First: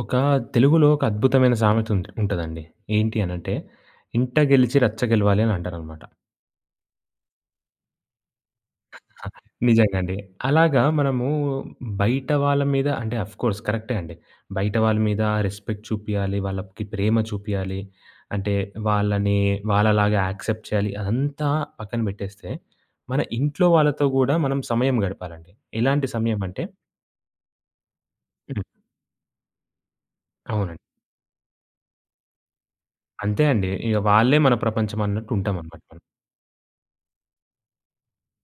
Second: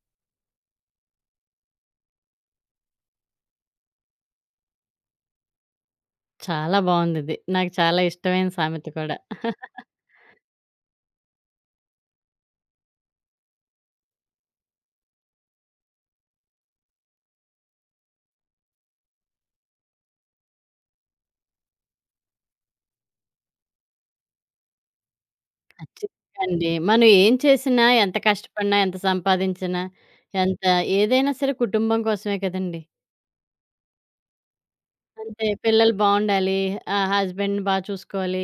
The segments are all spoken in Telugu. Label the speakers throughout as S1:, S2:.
S1: ఒక తెలుగులో ఒక అద్భుతమైన సామెత ఉంటదండి. ఏంటి అనంటే, ఇంట గెలిచి రచ్చ గెలవాలి అని అంటారనమాట.
S2: చాలా బావుందిది. నాకు చాలా ఇష్టమైన సామెత కూడా.
S1: నిజంగా అండి. అలాగా మనము బయట వాళ్ళ మీద అంటే ఆఫ్‌కోర్స్ కరెక్టే అండి. బయట వాళ్ళ మీద రెస్పెక్ట్ చూపియాలి, వాళ్ళకి ప్రేమ చూపియాలి. అంటే వాళ్ళని వాళ్ళలాగా యాక్సెప్ట్ చేయాలి. అదంతా పక్కన పెట్టేస్తే, మన ఇంట్లో వాళ్ళతో గూడా మనం సమయం గడపాలండి. ఎలాంటి
S2: ఖచ్చితంగా
S1: సమయం అంటే
S2: అండి. మనం ఏం చేసినా, ఎంత
S1: హ్మ్.
S2: కష్టపడినా, ఎంత సంపాదించినా, ఎంత
S1: అవునండి.
S2: ఏదైనా సరే కుటుంబం కోసమే కదండీ!
S1: అంతే అండి. ఇగ వాళ్ళే మన ప్రపంచం అన్నట్టు
S2: అంతే
S1: ఉంటామనమాట
S2: పిల్లలు
S1: మనం.
S2: బావుండాలి, హస్బెండ్‌ని బా చూసుకోవాలి,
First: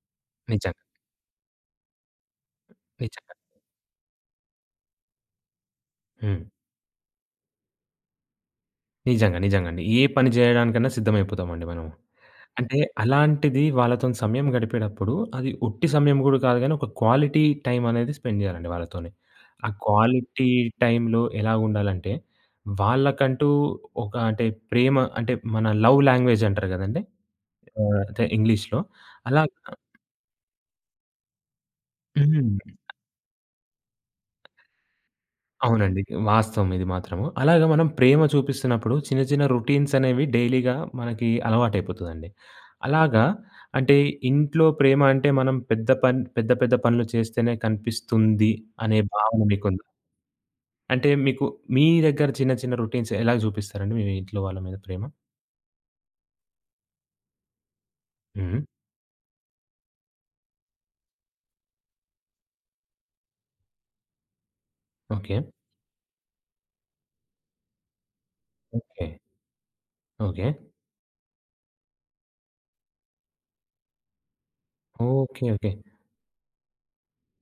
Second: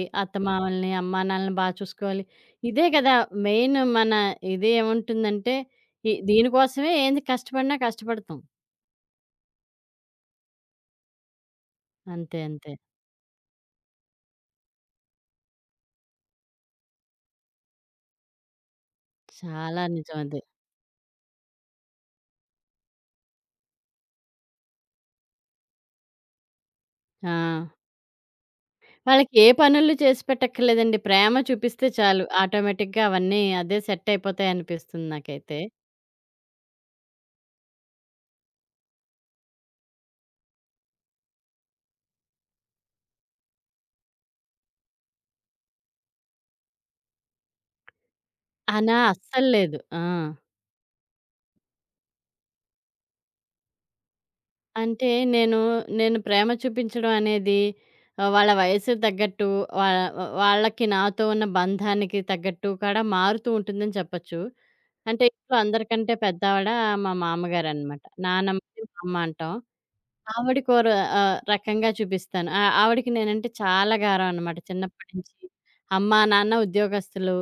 S1: నిజంగా.
S2: అత్తమామల్ని, అమ్మానాన్నలని బా చూసుకోవాలి. ఇదే కదా!
S1: నిజంగా.
S2: మెయిన్ మన ఇది ఏముంటుందంటే,
S1: హ్మ్.
S2: దీనికోసమే ఏంది కష్టపడినా కష్టపడతాం.
S1: నిజంగా. నిజంగండి. ఏ పని జేయడానికన్నా సిద్ధమైపోతామండి మనము.
S2: అంతే. అంతే.
S1: అంటే అలాంటిది వాళ్ళతోని సమయం గడిపేటప్పుడు అది ఉట్టి సమయం గూడా కాదు గానీ, ఒక క్వాలిటీ టైం అనేది స్పెండ్ జేయాలండి వాళ్ళతోని. ఆ
S2: చాలా నిజం అది.
S1: క్వాలిటీ టైంలో ఎలాగుండాలంటే, వాళ్ళకంటూ ఒక అంటే ప్రేమ అంటే మన లవ్ లాంగ్వేజ్ అంటారు గదండీ!
S2: ఆ!
S1: ఆహ్, అదే ఇంగ్లీష్‌లో.
S2: వాళ్ళకి
S1: అలాగా
S2: ఏ పనులు చేసి పెట్టక్కర్లేదండి. ప్రేమ చూపిస్తే చాలు.
S1: హ్మ్.
S2: ఆటోమేటిక్‌గా అవన్నీ అదే సెట్ అయిపోతాయనిపిస్తుంది నాకైతే.
S1: అవునండి. వాస్తవం ఇది మాత్రము. అలాగా మనం ప్రేమ చూపిస్తున్నప్పుడు చిన్న చిన్న రొటీన్స్ అనేవి డైలీగా మనకి అలవాటైపోతదండి. అలాగా అంటే ఇంట్లో ప్రేమ అంటే మనం పెద్ద పెద్ద పనులు చేస్తేనే కనిపిస్తుంది
S2: అనా
S1: అనే భావన
S2: అస్సలు లేదు.
S1: మీకుందా?
S2: ఆ!
S1: అంటే మీకు మీ దగ్గర చిన్న చిన్న రొటీన్స్ ఎలా చూపిస్తారండి మీ ఇంట్లో వాళ్ళ మీద ప్రేమ?
S2: అంటే నేను, నేను ప్రేమ చూపించడం అనేది వాళ్ళ
S1: హ్మ్.
S2: వయసుకు తగ్గట్టు వా వాళ్ళకి నాతో ఉన్న బంధానికి తగ్గట్టు కూడా మారుతూ ఉంటుందని చెప్పొచ్చు. అంటే
S1: ఓకే.
S2: ఇంట్లో అందరికంటే పెద్దావిడ మా మామగారనమాట. నానమ్మ, మా
S1: ఓకే.
S2: అమ్మ అంటాం.
S1: ఓకే.
S2: ఆవిడకోర రకంగా చూపిస్తాను. ఆవిడకి నేనంటే చాలా గారం అనమాట చిన్నప్పటి నుంచి.
S1: ఓకే. ఓకే.
S2: అమ్మ, నాన్న ఉద్యోగస్తులు.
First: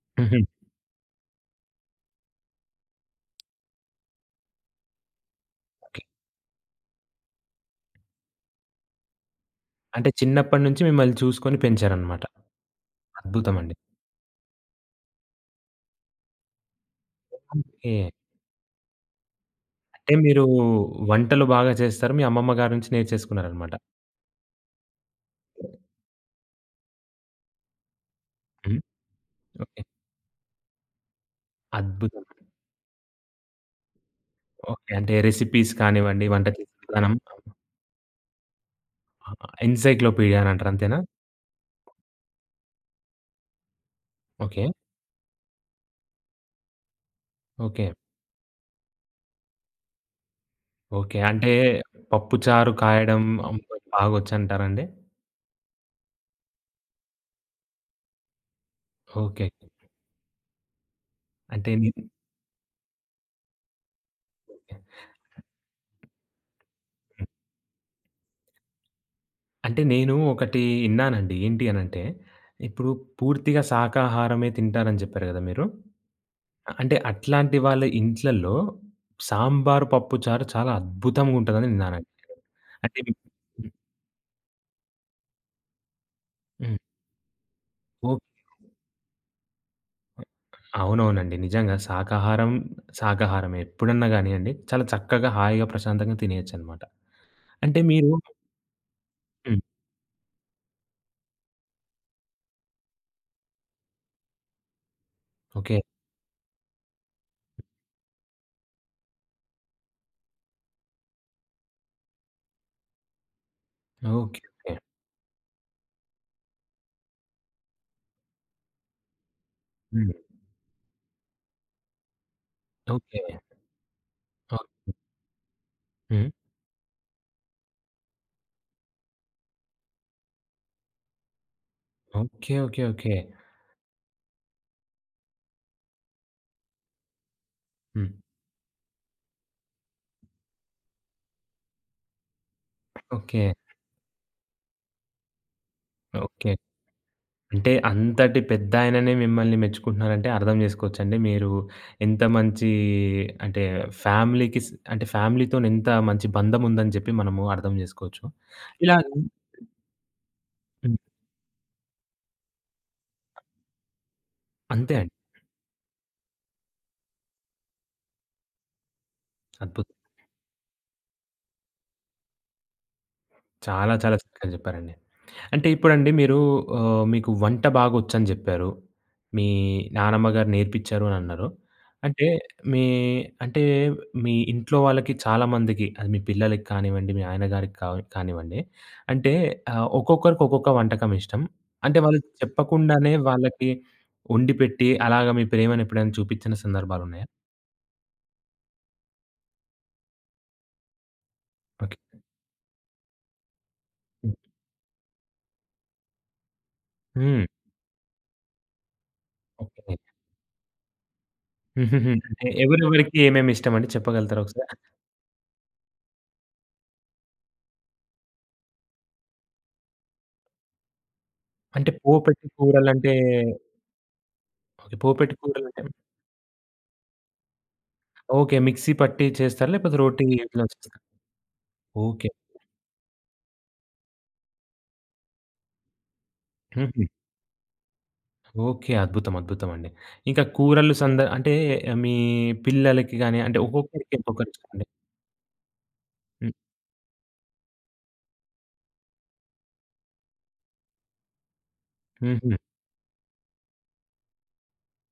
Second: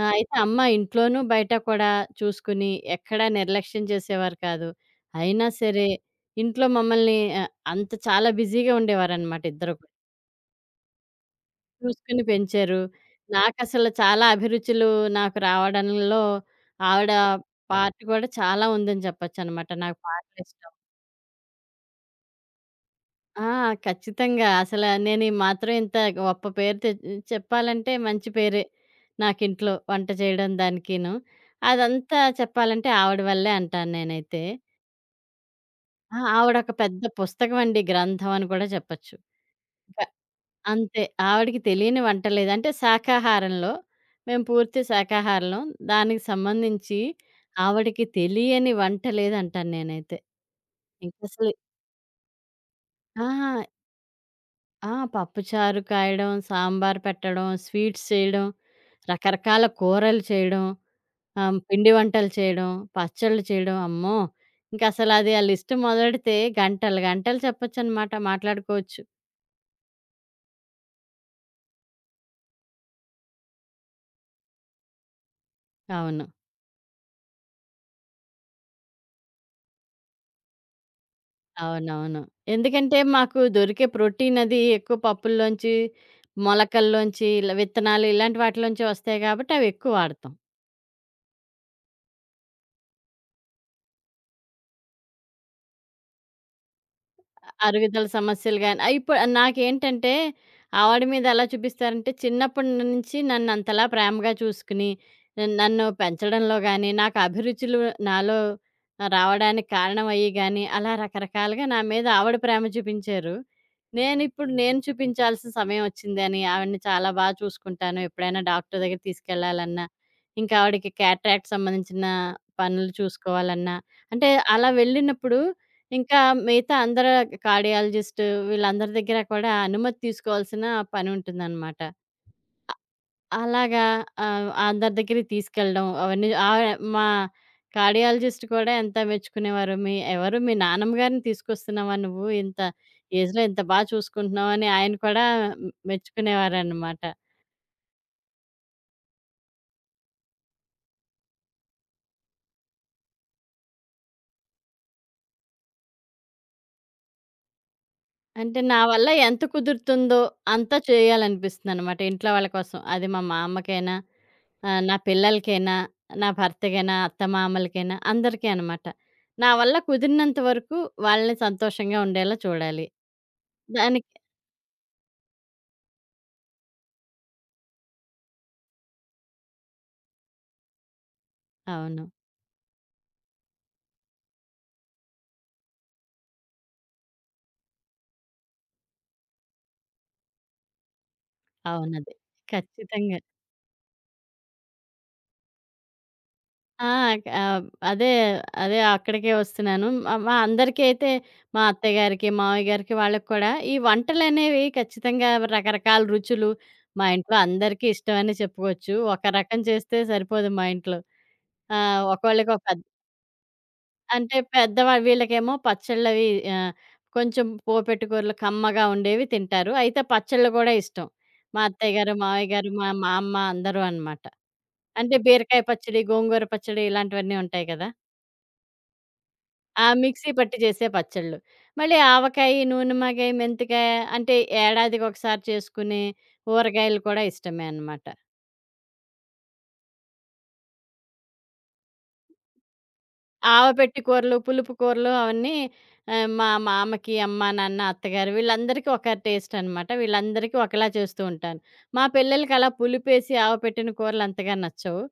S2: అయితే
S1: హుహు.
S2: అమ్మ ఇంట్లోనూ, బయట కూడా చూసుకుని ఎక్కడా నిర్లక్ష్యం చేసేవారు కాదు. అయినా సరే
S1: ఓకే.
S2: ఇంట్లో మమ్మల్ని అంత చాలా బిజీగా ఉండేవారనమాట ఇద్దరు కూడా.
S1: అంటే చిన్నప్పటి నుంచి మిమ్మల్ని చూసుకొని పెంచారనమాట.
S2: చూసుకుని పెంచారు.
S1: అద్భుతమండి.
S2: నాకసలు చాలా అభిరుచులు నాకు రావడంలో ఆవిడ
S1: ఓకే.
S2: పార్ట్ కూడా చాలా ఉందని చెప్పొచ్చనమాట. నాకు
S1: అంటే మీరు
S2: పాటలిష్టం.
S1: వంటలు బాగా చేస్తారు. మీ అమ్మమ్మ గారి నుంచి
S2: ఆ!
S1: నేర్చేసుకున్నారనమాట.
S2: ఖచ్చితంగా. అసల నేను ఈ మాత్రం ఇంత గొప్ప పేరు చెప్పాలంటే మంచి పేరే
S1: హ్మ్.
S2: నాకింట్లో
S1: ఓకే.
S2: వంట చేయడం దానికీను. అదంతా
S1: అద్భుతం.
S2: చెప్పాలంటే ఆవిడ వల్లే అంటాను నేనైతే.
S1: ఓకే. అంటే రెసిపీస్
S2: ఆ!
S1: కానివ్వండి, వంట
S2: ఆవిడొక
S1: చేసే
S2: పెద్ద
S1: విధానం
S2: పుస్తకమండి, గ్రంథం అని కూడా చెప్పొచ్చు. ఇంక
S1: ఎన్‌సైక్లోపీడియా అని అంటారు అంతేనా?
S2: అంతే. ఆవిడకి తెలియని వంట లేదు. అంటే శాకాహారంలో మేము
S1: ఓకే.
S2: పూర్తి శాకాహారులం. దానికి సంబంధించి
S1: ఓకే.
S2: ఆవిడకి తెలియని వంట లేదంటాను నేనైతే.
S1: ఓకే. అంటే
S2: ఇంకసలు
S1: పప్పు చారు కాయడం
S2: ఆ!
S1: అమ్మకి బాగొచ్చంటారండి?
S2: ఆ! పప్పుచారు కాయడం, సాంబార్ పెట్టడం, స్వీట్స్ చేయడం,
S1: ఓకే.
S2: రకరకాల కూరలు చేయడం,
S1: అంటే ని
S2: పిండి వంటలు చేయడం, పచ్చళ్ళు చేయడం. అమ్మో! ఇంకసలది ఆ లిస్ట్ మొదలెడితే గంటలు గంటలు చెప్పొచ్చనమాట మాట్లాడుకోవచ్చు.
S1: అంటే నేను ఒకటి ఇన్నానండి. ఏంటి అనంటే, ఇప్పుడు పూర్తిగా శాకాహారమే తింటారని చెప్పారు గదా మీరు.
S2: అవును.
S1: అంటే అట్లాంటి వాళ్ళ ఇంట్లల్లో సాంబారు, పప్పు చారు చాలా అద్భుతంగుంటదని విన్నానండి
S2: అవునవును.
S1: నేను. అంటే
S2: ఎందుకంటే మాకు
S1: హ్మ్.
S2: దొరికే ప్రోటీన్ అది ఎక్కువ పప్పుల్లోంచి,
S1: హ్మ్.
S2: మొలకల్లోంచి, ఇలా విత్తనాలు
S1: ఓకే.
S2: ఇలాంటి వాటిలోంచి వస్తాయి కాబట్టి అవెక్కువ వాడతాం.
S1: అవునవునండి. నిజంగా శాకాహారం, శాకాహారమే ఎప్పుడన్నా గానియండి చాలా చక్కగా, హాయిగా, ప్రశాంతంగా తినేయొచ్చనమాట. అంటే
S2: అరుగుదల
S1: మీరు
S2: సమస్యలు గాని ఇప్పుడు
S1: హ్మ్.
S2: నాకేంటంటే, ఆవిడ మీద ఎలా చూపిస్తారంటే, చిన్నప్పటి నుంచి నన్నంతలా ప్రేమగా చూసుకుని,
S1: ఓకే.
S2: నన్ను పెంచడంలో గాని, నాకు అభిరుచులు నాలో రావడానికి కారణమయ్యి గాని, అలా రకరకాలుగా నా మీద ఆవిడ ప్రేమ చూపించారు.
S1: ఓకే. ఓకే.
S2: నేను చూపించాల్సిన సమయం వచ్చిందని, ఆవిడని చాలా బా చూసుకుంటాను. ఎప్పుడైనా డాక్టర్ దగ్గరికి తీసుకెళ్ళాలన్నా,
S1: హ్మ్.
S2: ఇంకా ఆవిడకి క్యాట్రాక్ట్ సంబంధించిన పనులు
S1: ఓకే.
S2: చూసుకోవాలన్నా, అంటే
S1: ఓహ్!
S2: అలా వెళ్ళినప్పుడు ఇంకా
S1: హ్మ్.
S2: మిగతా అందరు కార్డియాలజిస్ట్ వీళ్ళందరి దగ్గర కూడా అనుమతి తీసుకోవాల్సిన పని ఉంటుందన్నమాట.
S1: ఓకే. ఓకే. ఓకే.
S2: అలాగా అందరి దగ్గరికి తీసుకెళ్ళడం అవన్నీ మా
S1: హ్మ్.
S2: కార్డియాలజిస్ట్ కూడా ఎంత మెచ్చుకునేవారు. "మీ ఎవరు మీ నానమ్మ గారిని తీసుకొస్తున్నావా నువ్వు? ఇంత
S1: ఓకే.
S2: ఏజ్‌లో ఇంత బా చూసుకుంటున్నావు" అని ఆయన కూడా
S1: ఓకే.
S2: మెచ్చుకునేవారన్నమాట.
S1: అంటే అంతటి పెద్దాయననే మిమ్మల్ని మెచ్చుకుంటున్నారంటే అర్థం జేసుకోవచ్చండి. మీరు ఎంత మంచి అంటే ఫ్యామిలీకి స్ అంటే ఫ్యామిలీతోని ఎంత మంచి బంధం ఉందని జెప్పి మనము అర్థం జేసుకోవచ్చు.
S2: అంటే నా
S1: ఇలా
S2: వల్ల ఎంత కుదురుతుందో అంతా
S1: హ్మ్.
S2: చేయాలనిపిస్తుందన్నమాట ఇంట్లో వాళ్ళ కోసం. అది మా మా అమ్మకైనా ఆ!
S1: అంతే
S2: నా
S1: అండి.
S2: పిల్లలకైనా, నా భర్తకైనా, అత్తమామలకైనా అందరికీ అనమాట. నా వల్ల
S1: అద్భుతం.
S2: కుదిరినంత వరకు వాళ్ళని సంతోషంగా ఉండేలా చూడాలి.
S1: చాలా
S2: దానికి
S1: చాలా చక్కగా జెప్పారండి. అంటే ఇప్పుడండి మీరు ఆహ్, మీకు వంట బాగొచ్చని జెప్పారు. మీ నానమ్మ గారు నేర్పిచ్చారు అనన్నారు.
S2: అవును.
S1: అంటే మీ అంటే మీ ఇంట్లో వాళ్ళకి చాలా మందికి అది మీ పిల్లలకి కానివ్వండి, మీ ఆయన గారికి కా కానివ్వండి. అంటే ఆహ్, ఒక్కొక్కరికి ఒక్కొక్క వంటకం ఇష్టం. అంటే
S2: అవునదే.
S1: వాళ్ళు చెప్పకుండానే
S2: ఖచ్చితంగా.
S1: వాళ్ళకి వండిపెట్టి అలాగ మీ ప్రేమను ఎప్పుడైనా చూపిచ్చిన
S2: ఆ!
S1: సందర్భాలున్నాయా?
S2: ఆహ్, అదే, అదే అక్కడికే వస్తున్నాను. మా అందరికీ అయితే మా అత్తయ్య
S1: ఓకే.
S2: గారికి, మావయ్య గారికి వాళ్ళకి కూడా ఈ వంటలనేవి ఖచ్చితంగా రకరకాల రుచులు మా ఇంట్లో
S1: హ్మ్.
S2: అందరికీ ఇష్టమనే చెప్పుకోవచ్చు. ఒక రకం
S1: ఓకే.
S2: చేస్తే సరిపోదు మా ఇంట్లో. ఆ!
S1: హుహుహు. అంటే
S2: ఒక్కోళ్ళకి ఒక
S1: ఎవరెవరికి ఏమేమి ఇష్టమండి
S2: అంటే
S1: చెప్పగలుగుతారా ఒకసారి?
S2: వీళ్ళకేమో పచ్చళ్ళవి ఆహ్, కొంచెం పోపెట్టు కూరలు కమ్మగా ఉండేవి తింటారు. అయితే పచ్చళ్ళు గూడా ఇష్టం. మా
S1: అంటే
S2: అత్తయ్య గారు,
S1: పోపెట్టి
S2: మావయ్య గారు, మా మా
S1: కూరలంటే
S2: అమ్మ అందరూ అన్నమాట.
S1: ఓకే.
S2: అంటే
S1: పోపెట్టి
S2: బీరకాయ
S1: కూరలంటే
S2: పచ్చడి, గోంగూర పచ్చడి ఇలాంటివన్నీ ఉంటాయి కదా!
S1: ఓకే. మిక్సీ పట్టి చేస్తారా?
S2: ఆ
S1: లేకపోతే రోటి
S2: మిక్సీ పట్టి
S1: ఇట్లా
S2: చేసే
S1: చేస్తారా?
S2: పచ్చళ్ళు. మళ్ళీ
S1: ఓకే.
S2: ఆవకాయి, నూనెమాకాయ, మెంతికాయ అంటే ఏడాదికొకసారి చేసుకునే ఊరగాయలు
S1: హుహు.
S2: కూడా ఇష్టమే అన్నమాట.
S1: ఓకే. అద్భుతం. అద్భుతం అండి. ఇంకా కూరలు సంద అంటే మీ పిల్లలకి గాని అంటే
S2: ఆవపెట్టి
S1: ఒక్కొక్కరికి
S2: కూరలు,
S1: ఒక్కొక్కరు
S2: పులుపు
S1: ఇష్టమండి.
S2: కూరలు అవన్నీ మా
S1: హ్మ్.
S2: మామకి, అమ్మ, నాన్న, అత్తగారు వీళ్ళందరికీ ఒక టేస్ట్ అనమాట. వీళ్ళందరికీ ఒకలా చేస్తూ ఉంటాను. మా
S1: హుహు.
S2: పిల్లలకి అలా పులుపేసి ఆవపెట్టిన కూరలు అంతగా నచ్చవు.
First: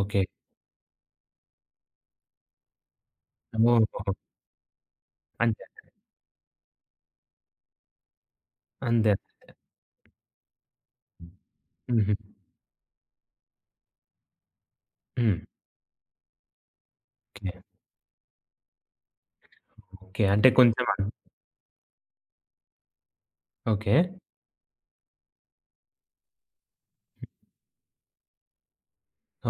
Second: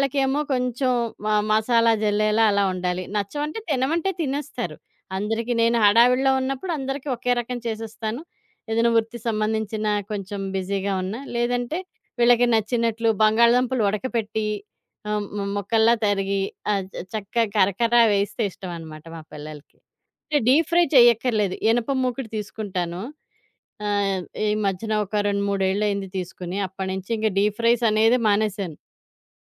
S1: ఓకే.
S2: కొంచెం మసాలా జల్లేలా అలా ఉండాలి. నచ్చవంటే తినమంటే
S1: ఓహోహో!
S2: తినేస్తారు. అందరికీ
S1: అంతే.
S2: నేను హడావిడిలో ఉన్నప్పుడు అందరికీ ఒకే రకం చేసేస్తాను. ఏదైనా
S1: అంతే.
S2: వృత్తి సంబంధించిన కొంచెం బిజీగా ఉన్నా, లేదంటే
S1: హుహు.
S2: వీళ్ళకి నచ్చినట్లు బంగాళదుంపలు ఉడకపెట్టి
S1: హ్మ్.
S2: ముక్కల్లా తరిగి ఆహ్, చక్కగా
S1: ఓకే.
S2: కరకర వేస్తే ఇష్టమనమాట మా పిల్లలకి.
S1: ఓకే.
S2: అంటే
S1: అంటే
S2: డీప్ ఫ్రై
S1: కొంచెం అన్
S2: చేయక్కర్లేదు. ఇనప మూకుడు తీసుకుంటాను.
S1: ఓకే.
S2: ఈ మధ్యన ఒక 2, 3 ఏళ్లయింది తీసుకొని. అప్పటినుంచి ఇంక డీప్ ఫ్రైస్ అనేది మానేశాను.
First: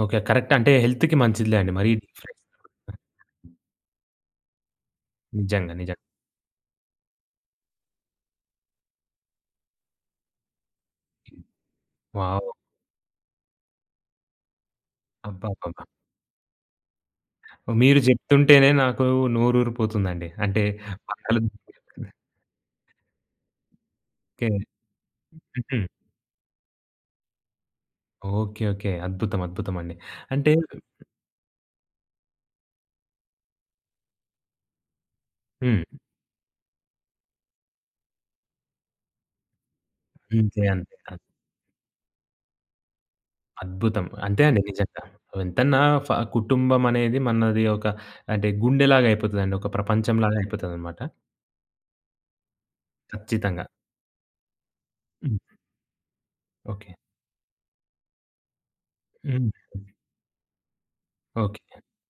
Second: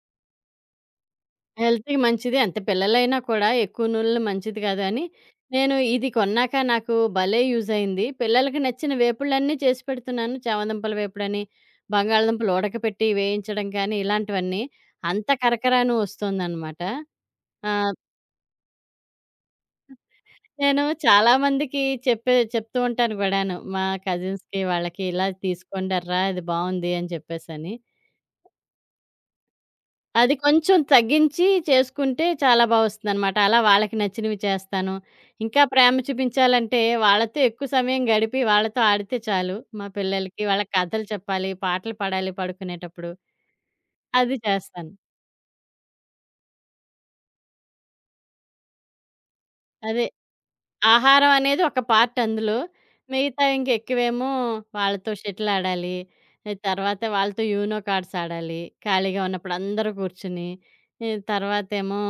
S1: ఓకే. కరెక్ట్ అంటే హెల్త్‌కి మంచిదిలే అండి. మరీ
S2: హెల్త్‌కి
S1: డీప్ ఫ్రై.
S2: మంచిది ఎంత పిల్లలైనా కూడా ఎక్కువ నూనెలు మంచిది కాదు అని,
S1: నిజంగా.
S2: నేను
S1: నిజంగా.
S2: ఇది కొన్నాక నాకు భలే యూజ్ అయింది. పిల్లలకి నచ్చిన వేపుళ్ళన్నీ చేసి పెడుతున్నాను. చామదుంపల వేపుడని,
S1: వావ్!
S2: బంగాళదుంపలు ఉడకపెట్టి వేయించడం కానీ, ఇలాంటివన్నీ. అంత
S1: అబ్బబ్బబ్బా!
S2: కరకరాను వస్తోందనమాట. ఆ!
S1: మీరు చెప్తుంటేనే నాకు నోరూరిపోతుందండి. అంటే
S2: నేను చాలా
S1: పక్కల
S2: మందికి చెప్తూ ఉంటాను కూడాను. మా
S1: ఓకే.
S2: కజిన్స్‌కి వాళ్ళకి ఇలా
S1: హుహు.
S2: తీసుకోండర్రా! ఇది బావుంది అని చెప్పేసని.
S1: ఓకే. ఓకే. అద్భుతం. అద్భుతమండి.
S2: అది
S1: అంటే
S2: కొంచెం తగ్గించి చేసుకుంటే చాలా బా వస్తుందనమాట. అలా వాళ్ళకి నచ్చినవి చేస్తాను. ఇంకా
S1: హ్మ్.
S2: ప్రేమ చూపించాలంటే వాళ్ళతో ఎక్కువ సమయం గడిపి వాళ్ళతో ఆడితే చాలు. మా పిల్లలకి
S1: అంతే.
S2: వాళ్ళకి
S1: అంతే.
S2: కథలు చెప్పాలి, పాటలు పాడాలి పడుకునేటప్పుడు.
S1: అద్భుతం.
S2: అది
S1: అంతే అండి
S2: చేస్తాను.
S1: నిజంగా. ఎంతన్నా ఫ కుటుంబం అనేది మనది ఒక అంటే గుండెలాగా అయిపోతదండి. ఒక
S2: అదే
S1: ప్రపంచంలాగా అయిపోతదనమాట.
S2: ఆహారం అనేది ఒక పార్ట్ అందులో. మిగతా
S1: ఖచ్చితంగా.
S2: ఇంక ఎక్కువేమో వాళ్ళతో
S1: హ్మ్.
S2: షటిల్ ఆడాలి.
S1: ఓకే.
S2: తర్వాత వాళ్ళతో యూనో కార్డ్స్ ఆడాలి. ఖాళీగా
S1: హ్మ్.
S2: ఉన్నప్పుడు అందరూ కూర్చుని. ఈ
S1: ఓకే.
S2: తర్వాతేమో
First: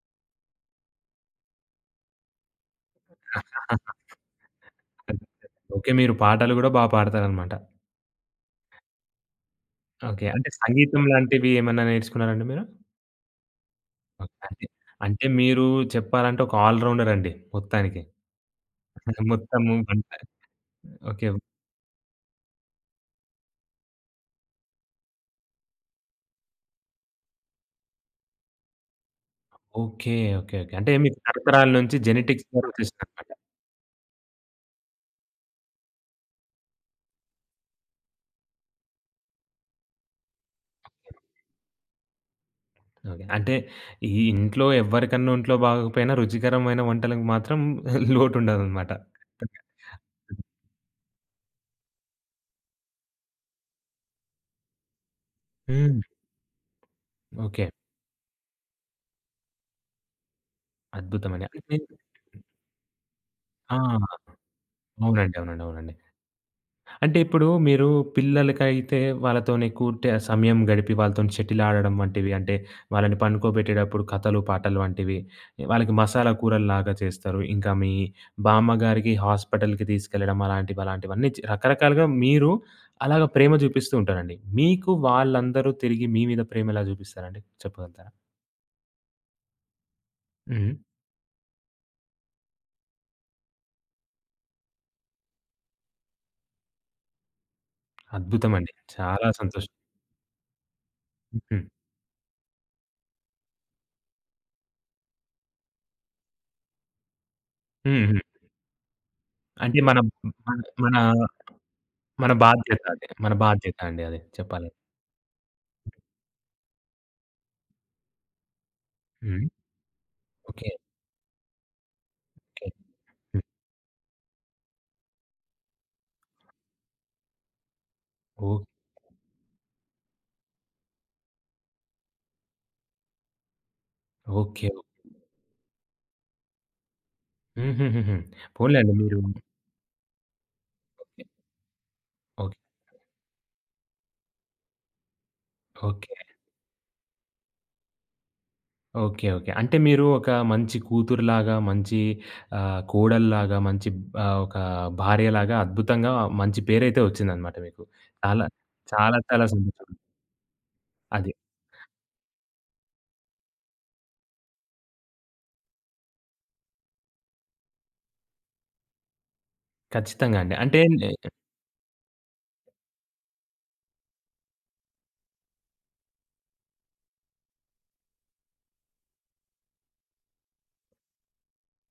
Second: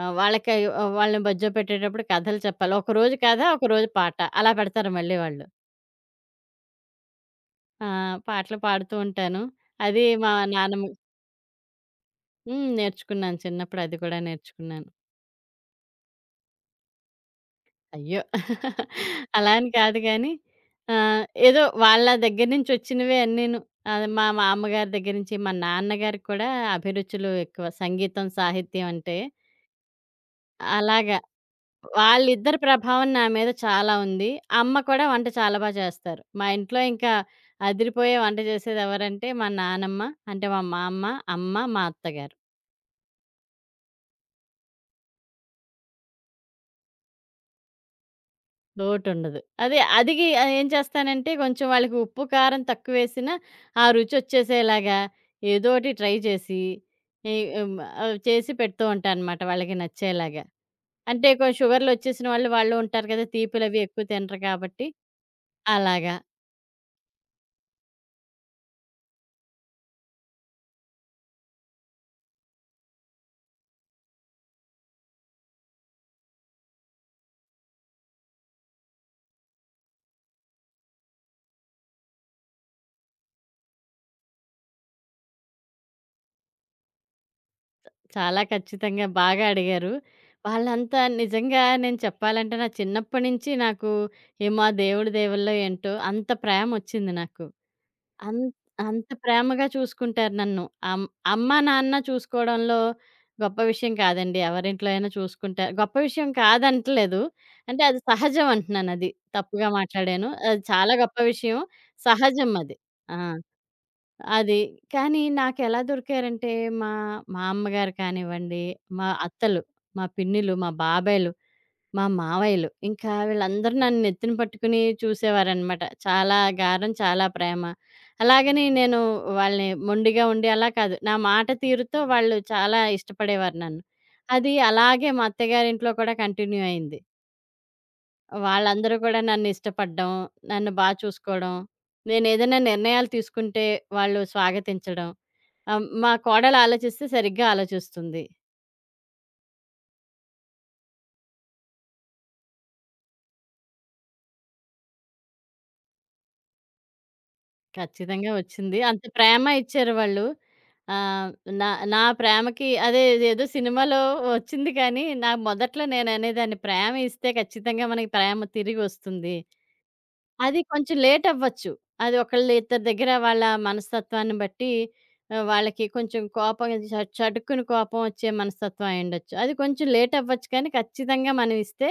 S2: ఆహ్, వాళ్ళకి వాళ్ళని బజ్జో పెట్టేటప్పుడు కథలు చెప్పాలి. ఒకరోజు కథ, ఒకరోజు పాట అలా పెడతారు మళ్ళీ వాళ్ళు.
S1: ఓకే. మీరు పాటలు గూడా బా పాడతారనమాట.
S2: ఆ! పాటలు పాడుతూ ఉంటాను. అది
S1: ఓకే.
S2: మా
S1: అంటే
S2: నాన్నమ్మ
S1: సంగీతం లాంటివి ఏమన్నా నేర్చుకున్నారండి మీరు?
S2: హ్మ్. నేర్చుకున్నాను. చిన్నప్పుడు అది కూడా
S1: మొత్తానికి. అంటే
S2: నేర్చుకున్నాను.
S1: అంటే మీరు చెప్పాలంటే ఒక ఆల్ రౌండర్ అండి మొత్తానికి.
S2: అయ్యో! అలా అని
S1: మొత్తము
S2: కాదు
S1: వంట.
S2: గానీ,
S1: ఓకే.
S2: ఏదో వాళ్ళ దగ్గర నుంచొచ్చినవే అన్నీను. అది మా మామ్మగారి దగ్గర నుంచి, మా నాన్నగారికి కూడా అభిరుచులు ఎక్కువ. సంగీతం, సాహిత్యం అంటే
S1: ఓకే. ఓకే. ఓకే. అంటే
S2: అలాగా.
S1: మీకు తరతరాల నుంచి జెనెటిక్స్
S2: వాళ్ళిద్దరి
S1: ద్వారా
S2: ప్రభావం నా
S1: వచ్చేసిందనమాట.
S2: మీద చాలా ఉంది. అమ్మ కూడా వంట చాలా బా చేస్తారు. మా ఇంట్లో ఇంకా అదిరిపోయే వంట చేసేదెవరంటే మా నానమ్మ, అంటే మా మామ్మ, అమ్మ, మా అత్తగారు.
S1: ఓకే. అంటే ఈ ఇంట్లో ఎవ్వరికన్నా ఒంట్లో బాగోకపోయినా రుచికరమైన వంటలకు మాత్రం లోటుండదనమాట.
S2: లోటుండదు. అదే అదిగి ఏం చేస్తానంటే కొంచెం వాళ్ళకి ఉప్పు, కారం తక్కువేసినా ఆ రుచొచ్చేసేలాగా ఏదోటి
S1: హ్మ్.
S2: ట్రై చేసి ఈ
S1: ఓకే.
S2: హ్మ్. చేసి పెడుతూ ఉంటానన్నమాట వాళ్ళకి నచ్చేలాగా. అంటే
S1: అద్భుతమండి. అంటే
S2: షుగర్‌లొచ్చేసిన వాళ్ళు ఉంటారు కదా!
S1: ఆ!
S2: తీపులవి ఎక్కువ తినరు కాబట్టి
S1: అవునండి. అవునండి. అవునండి.
S2: అలాగా.
S1: అంటే ఇప్పుడు మీరు పిల్లలకైతే వాళ్ళతోని ఎక్కువ సమయం గడిపి వాళ్ళతోని షటిల్ ఆడడం వంటివి, అంటే వాళ్ళని పండుకోబెట్టేటప్పుడు కథలు, పాటలు వంటివి, వాళ్ళకి మసాలా కూరల్లాగా చేస్తారు. ఇంకా మీ బామ్మగారికి హాస్పిటల్‌కి తీసుకెళ్లడం అలాంటివి, అలాంటివన్నీ రకరకాలుగా మీరు అలాగా ప్రేమ చూపిస్తూ ఉంటారండి. మీకు వాళ్ళందరూ తిరిగి మీ మీద ప్రేమ ఎలా చూపిస్తారండి? చెప్పగలుగుతారా?
S2: చాలా ఖచ్చితంగా బాగా అడిగారు.
S1: హ్మ్.
S2: వాళ్ళంతా నిజంగా నేను చెప్పాలంటే నా చిన్నప్పటి నుంచి నాకు ఏమో ఆ దేవుడి దయ వల్లో ఏంటో అంత ప్రేమొచ్చింది నాకు. అన్
S1: అద్భుతమండి.
S2: అంత
S1: చాలా
S2: ప్రేమగా
S1: సంతోషం.
S2: చూసుకుంటారు నన్ను. అమ్ అమ్మ,
S1: హ్మ్.
S2: నాన్న చూసుకోవడంలో గొప్ప విషయం కాదండి. ఎవరింట్లో అయినా చూసుకుంటారు. గొప్ప విషయం కాదంటలేదు. అంటే అది
S1: హ్మ్. హ్మ్.
S2: సహజం అంటున్నాను అది. తప్పుగా
S1: అంటే మన
S2: మాట్లాడాను.
S1: మన
S2: అది చాలా
S1: మన
S2: గొప్ప విషయం.
S1: మన
S2: సహజం అది.
S1: బాధ్యత అది.
S2: ఆ!
S1: మన బాధ్యత అండి అది
S2: అది.
S1: చెప్పాలంటే.
S2: కానీ నాకెలా దొరికారంటే మా, మా అమ్మగారు కానివ్వండి, మా
S1: హ్మ్.
S2: అత్తలు, మా పిన్నిలు,
S1: ఓకే.
S2: మా బాబాయిలు, మా
S1: ఓకే.
S2: మావయ్యలు ఇంకా
S1: హ్మ్.
S2: వీళ్ళందరూ నన్ను నెత్తిన పట్టుకుని చూసేవారనమాట. చాలా గారం, చాలా ప్రేమ.
S1: ఓహ్!
S2: అలాగని నేను వాళ్ళని మొండిగా ఉండి అలా కాదు. నా మాట తీరుతో వాళ్ళు చాలా ఇష్టపడేవారు నన్ను. అది
S1: ఓకే.
S2: అలాగే మా అత్తగారింట్లో కూడా కంటిన్యూ అయింది.
S1: హుహుహుహు. పోన్లేండి
S2: వాళ్ళందరూ
S1: మీరు
S2: కూడా నన్ను ఇష్టపడడం, నన్ను బా చూసుకోవడం,
S1: ఓకే.
S2: నేనేదైనా నిర్ణయాలు తీసుకుంటే వాళ్ళు స్వాగతించడం. మా
S1: ఓకే.
S2: కోడలు ఆలోచిస్తే సరిగ్గా ఆలోచిస్తుంది.
S1: ఓకే. ఓకే. అంటే మీరు ఒక మంచి కూతురులాగా, మంచి ఆహ్, కోడల్లాగా, మంచి ఆహ్, ఒక భార్యలాగా అద్భుతంగా మంచి పేరైతే వచ్చిందనమాట మీకు.
S2: ఖచ్చితంగా
S1: చాలా
S2: వచ్చింది. అంత
S1: చాలా
S2: ప్రేమ
S1: చాలా
S2: ఇచ్చారు
S1: సంతోషం.
S2: వాళ్ళు. ఆహ్,
S1: అది.
S2: నా నా ప్రేమకి అదే ఏదో సినిమాలో వచ్చింది కానీ, నా మొదట్లో నేననేదాన్ని ప్రేమ ఇస్తే ఖచ్చితంగా మనకి ప్రేమ తిరిగొస్తుంది.
S1: ఖచ్చితంగా అండి.
S2: అది
S1: అంటే
S2: కొంచెం
S1: నే
S2: లేట్ అవ్వచ్చు. అది ఒకళ్ళ ఇద్దరి దగ్గర వాళ్ళ మనస్తత్వాన్ని బట్టి వాళ్ళకి కొంచెం కోపం చ చటుక్కున కోపం వచ్చే మనస్తత్వం అయ్యుండొచ్చు. అది కొంచెం లేట్ అవ్వచ్చు కానీ ఖచ్చితంగా మనం ఇస్తే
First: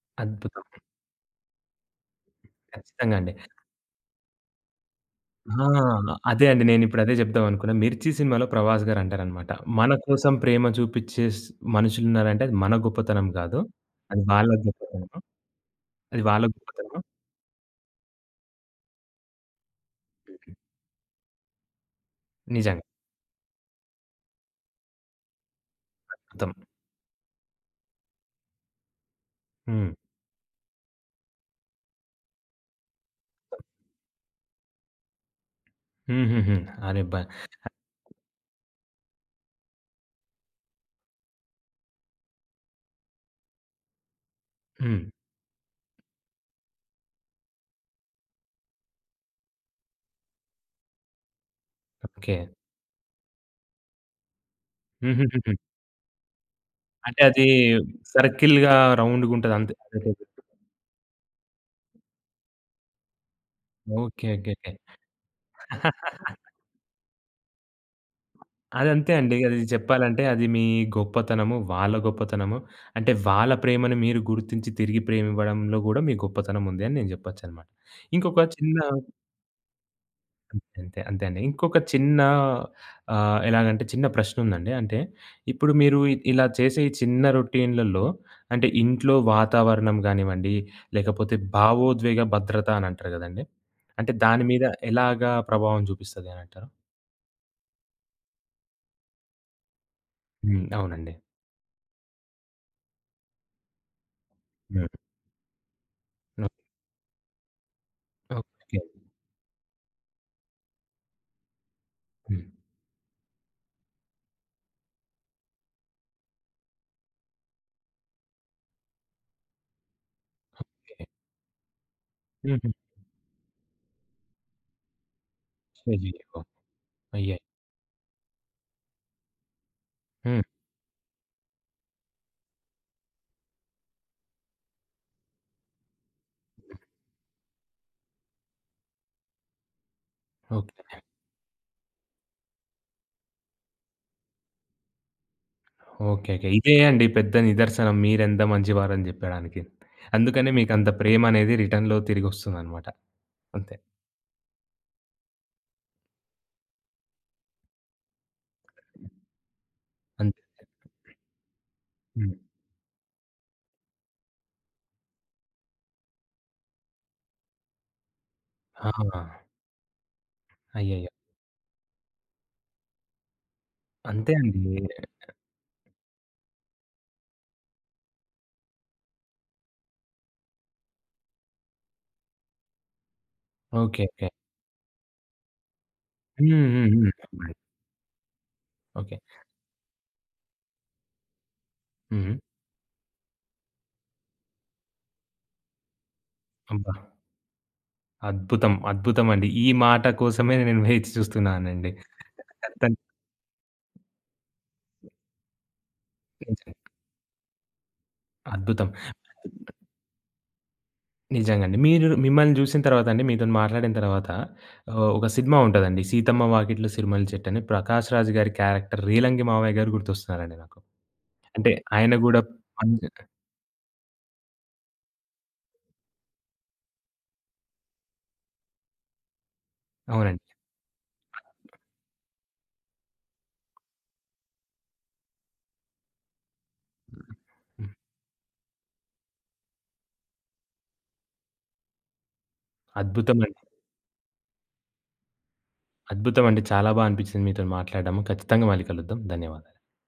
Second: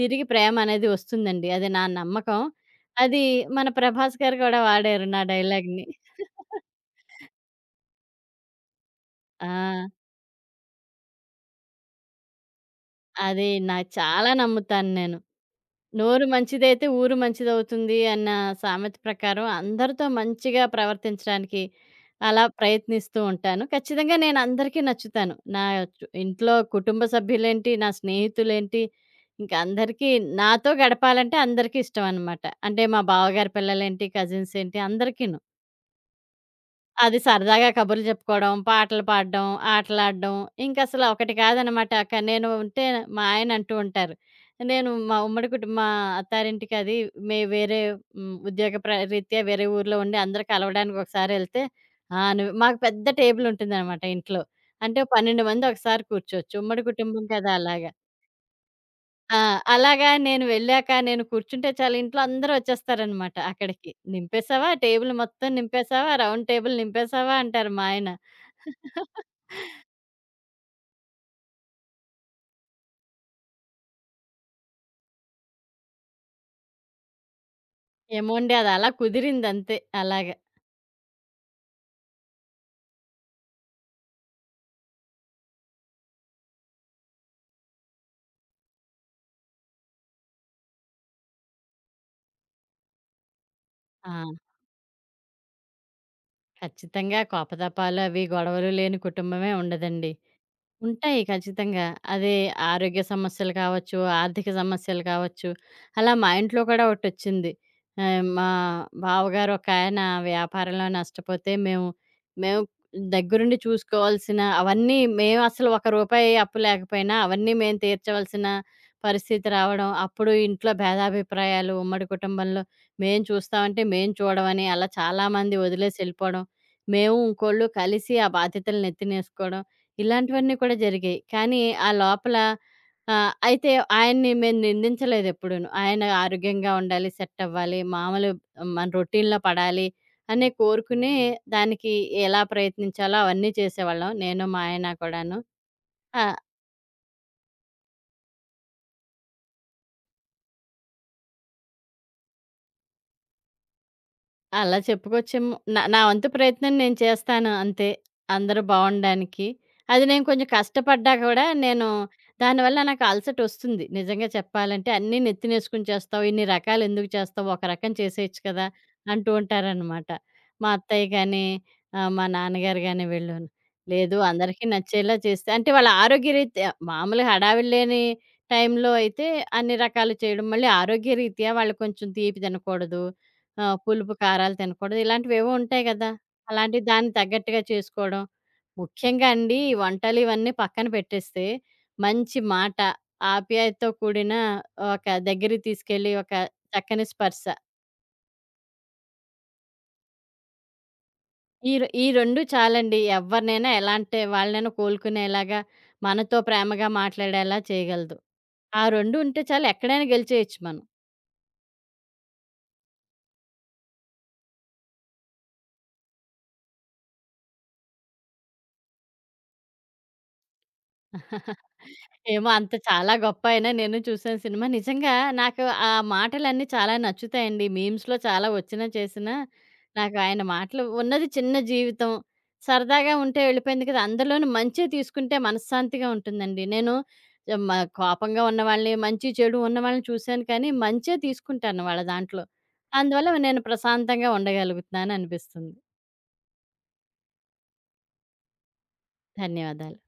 S2: తిరిగి ప్రేమ
S1: అద్భుతం.
S2: అనేది వస్తుందండి. అది నా నమ్మకం.
S1: ఖచ్చితంగా
S2: అది
S1: అండి.
S2: మన 'ప్రభాస్' గారు కూడా వాడారు నా
S1: ఆ!
S2: డైలాగ్‌ని.
S1: అదే అండి. నేనిప్పుడు అదే జెప్దామనుకున్నా. 'మిర్చి' సినిమాలో ప్రభాస్ గారు
S2: ఆ!
S1: అంటారనమాట. మన కోసం ప్రేమ చూపిచ్చే స్ మనుషులున్నారంటే అది మన గొప్పతనం
S2: అది
S1: గాదు.
S2: నాకు
S1: అది
S2: చాలా
S1: వాళ్ళ
S2: నమ్ముతాను
S1: గొప్పతనము.
S2: నేను.
S1: అది
S2: నోరు
S1: వాళ్ళ
S2: మంచిదైతే
S1: గొప్పతనము.
S2: ఊరు మంచిదవుతుంది అన్న సామెత ప్రకారం అందరితో మంచిగా ప్రవర్తించడానికి అలా
S1: నిజంగా
S2: ప్రయత్నిస్తూ ఉంటాను. ఖచ్చితంగా నేను అందరికీ నచ్చుతాను. నా చు
S1: అర్థం.
S2: ఇంట్లో కుటుంబ సభ్యులేంటి, నా స్నేహితులేంటి, ఇంక
S1: హ్మ్.
S2: అందరికీ నాతో గడపాలంటే అందరికీ ఇష్టమనమాట. అంటే మా బావగారి పిల్లలేంటి, కజిన్స్ ఏంటి అందరికీను.
S1: హుహుహు.
S2: అది
S1: అరెబ్బా!
S2: సరదాగా కబుర్లు చెప్పుకోవడం, పాటలు పాడడం, ఆటలాడడం ఇంకసల ఒకటి కాదనమాట. నేను ఉంటే మా ఆయన అంటూ ఉంటారు. నేను
S1: హ్మ్.
S2: మా ఉమ్మడి కుటు మా అత్తారింటికి అది మే వేరే హ్మ్, ఉద్యోగ ప్ర రీత్యా వేరే ఊర్లో ఉండి అందరూ కలవడానికి ఒకసారెళ్తే ఆ!
S1: ఓకే.
S2: నువ్వు మాకు పెద్ద టేబులుంటుందనమాట ఇంట్లో. అంటే 12
S1: హుహుహుహు.
S2: మంది ఒకసారి కూర్చోవచ్చు. ఉమ్మడి
S1: అంటే
S2: కుటుంబం
S1: అది
S2: కదా! అలాగ.
S1: సర్కిల్‌గా
S2: ఆ!
S1: రౌండ్‌గుంటది అంతే.
S2: అలాగా నేను వెళ్ళాక నేను కూర్చుంటే చాలు ఇంట్లో అందరూ వచ్చేస్తారనమాట అక్కడికి.
S1: ఓకే. ఓకే.
S2: "నింపేసావా? టేబుల్ మొత్తం
S1: ఓకే.
S2: నింపేసావా? రౌండ్ టేబుల్ నింపేసావా?" అంటారు మా ఆయన.
S1: అదంతే అండి. అది చెప్పాలంటే అది మీ గొప్పతనము, వాళ్ళ గొప్పతనము. అంటే వాళ్ళ ప్రేమను మీరు గుర్తించి తిరిగి ప్రేమివ్వడంలో గూడా మీ గొప్పతనం ఉంది అని నేను జెప్పొచ్చనమాట. ఇంకొక
S2: ఏమోండి
S1: చిన్న
S2: అదలా కుదిరిందంతే అలాగా.
S1: అంతే, అంతే. అంతే అండి. ఇంకొక చిన్న ఆహ్, ఎలాగంటే చిన్న ప్రశ్నుందండి. అంటే ఇప్పుడు మీరు ఇలా చేసే ఈ చిన్న రొటీన్‌లలో అంటే ఇంట్లో వాతావరణం గానివ్వండి, లేకపోతే భావోద్వేగ భద్రత అని అంటారు గదండీ! అంటే దాని
S2: ఆ!
S1: మీద ఎలాగా ప్రభావం జూపిస్తది అనంటారు?
S2: ఖచ్చితంగా కోపతాపాలు అవి గొడవలు లేని కుటుంబమే ఉండదండి.
S1: హ్మ్. అవునండి.
S2: ఉంటాయి ఖచ్చితంగా. అదే ఆరోగ్య సమస్యలు కావచ్చు, ఆర్థిక
S1: హ్మ్.
S2: సమస్యలు కావచ్చు. అలా మా ఇంట్లో కూడా ఒకటొచ్చింది. మా
S1: ఓకే.
S2: బావగారు ఒకాయన వ్యాపారంలో నష్టపోతే
S1: హ్మ్.
S2: మేము దగ్గరుండి చూసుకోవాల్సిన అవన్నీ మేమసలు ఒక రూపాయి అప్పు లేకపోయినా అవన్నీ మేము తీర్చవలసిన పరిస్థితి రావడం, అప్పుడు ఇంట్లో భేదాభిప్రాయాలు ఉమ్మడి కుటుంబంలో
S1: హుహు.
S2: మేము చూస్తామంటే మేము చూడమని అలా చాలామంది
S1: అయ్యయ్యో!
S2: వదిలేసెళ్ళిపోవడం, మేము
S1: అయ్యాయి.
S2: ఇంకోళ్ళు కలిసి ఆ బాధ్యతలు నెత్తినేసుకోవడం
S1: హ్మ్.
S2: ఇలాంటివన్నీ కూడా జరిగాయి. కానీ ఆ లోపల ఆహ్, అయితే ఆయన్ని మేము నిందించలేదెప్పుడూను. ఆయన ఆరోగ్యంగా ఉండాలి, సెట్ అవ్వాలి, మామూలు మన రొటీన్‌లో పడాలి అనే
S1: ఓకే.
S2: కోరుకునే దానికి ఎలా ప్రయత్నించాలో అవన్నీ చేసేవాళ్ళం. నేను, మా ఆయన కూడాను. ఆ!
S1: ఓకే. ఓకే. ఇదే అండి పెద్ద నిదర్శనం మీరెంత మంచివారని జెప్పడానికి. అందుకనే మీకంత ప్రేమనేది రిటర్న్‌లో తిరిగొస్తుందనమాట. అంతే.
S2: అలా చెప్పుకొచ్చేమో. నా నా వంతు ప్రయత్నం నేను చేస్తాను అంతే. అందరూ బావుండడానికి. అది నేను
S1: అంతే.
S2: కొంచెం కష్టపడ్డా కూడా నేను
S1: హ్మ్.
S2: దానివల్ల నాకు అలసటొస్తుంది. నిజంగా చెప్పాలంటే అన్నీ నెత్తినేసుకుని చేస్తావు, ఇన్ని రకాలెందుకు చేస్తావు, ఒక రకం చేసేయొచ్చు కదా!
S1: ఆ!
S2: అంటూ ఉంటారనమాట. మా అత్తయ్య
S1: అయ్యయ్యో!
S2: గానీ, మా నాన్నగారు గానీ వీళ్ళును. లేదు
S1: అంతే
S2: అందరికీ
S1: అండి.
S2: నచ్చేలా చేస్తే అంటే వాళ్ళ ఆరోగ్యరీత్యా మామూలుగా హడావిడి లేని టైంలో అయితే అన్ని రకాలు చేయడం. మళ్ళీ ఆరోగ్యరీత్యా వాళ్ళు కొంచెం తీపి తినకూడదు. ఆ!
S1: ఓకే.
S2: పులుపు,
S1: ఓకే.
S2: కారాలు తినకూడదు. ఇలాంటివేవో ఉంటాయి గదా!
S1: హ్మ్.
S2: అలాంటివి
S1: హ్మ్. హ్మ్.
S2: దానికి
S1: అవునండి.
S2: తగ్గట్టుగా చేసుకోవడం.
S1: ఓకే.
S2: ముఖ్యంగా అండి ఈ వంటలు ఇవన్నీ పక్కన పెట్టేస్తే,
S1: హ్మ్.
S2: మంచి మాట, ఆప్యాయతతో కూడిన ఒక దగ్గరికి తీసుకెళ్ళి ఒక
S1: అబ్బా!
S2: చక్కని స్పర్శ.
S1: అద్భుతం. అద్భుతమండి. ఈ మాట కోసమే నేను వేచి చూస్తున్నానండి.
S2: ఈ 2
S1: అద్భుతం.
S2: చాలండి. ఎవరినైనా ఎలాంటి వాళ్ళనైనా కోలుకునేలాగా, మనతో
S1: నిజంగా.
S2: ప్రేమగా మాట్లాడేలా చేయగలదు. ఆ
S1: అద్భుతం.
S2: 2 ఉంటే చాలు ఎక్కడైనా గెలిచేయొచ్చు మనం.
S1: నిజంగండి. మీరు మిమ్మల్ని జూసిన తర్వాత అండి మీతోని మాట్లాడిన తర్వాత ఆహ్, ఒక సినిమా ఉంటదండి 'సీతమ్మ వాకిట్లో సిరిమల్లె చెట్టు' అని ప్రకాష్ రాజ్ గారి క్యారెక్టర్ రేలంగి మావయ్య గారు గుర్తొస్తున్నారండి నాకు. అంటే ఆయన గూడా
S2: ఏమో అంత
S1: పంచ్
S2: చాలా గొప్ప అయినా నేను చూసాను సినిమా. నిజంగా నాకు ఆ మాటలన్నీ చాలా నచ్చుతాయండి. మీమ్స్‌లో చాలా వచ్చినా చేసినా, నాకు
S1: అవునండి.
S2: ఆయన మాటలు ఉన్నది చిన్న జీవితం. సరదాగా ఉంటే వెళ్ళిపోయింది కదా! అందులోను మంచే తీసుకుంటే మనశ్శాంతిగా ఉంటుందండి. నేను మ
S1: హ్మ్.
S2: కోపంగా ఉన్నవాళ్ళని, మంచి చెడు ఉన్నవాళ్ళని చూసాను కానీ, మంచే తీసుకుంటాను వాళ్ళ దాంట్లో. అందువల్ల
S1: అద్భుతమండి.
S2: నేను ప్రశాంతంగా ఉండగలుగుతున్నాను అనిపిస్తుంది.
S1: అద్భుతమండి. చాలా బా అనిపిచ్చింది మీతోని మాట్లాడడము. ఖచ్చితంగా మళ్ళీ కలుద్దాం. ధన్యవాదాలు.
S2: ధన్యవాదాలు.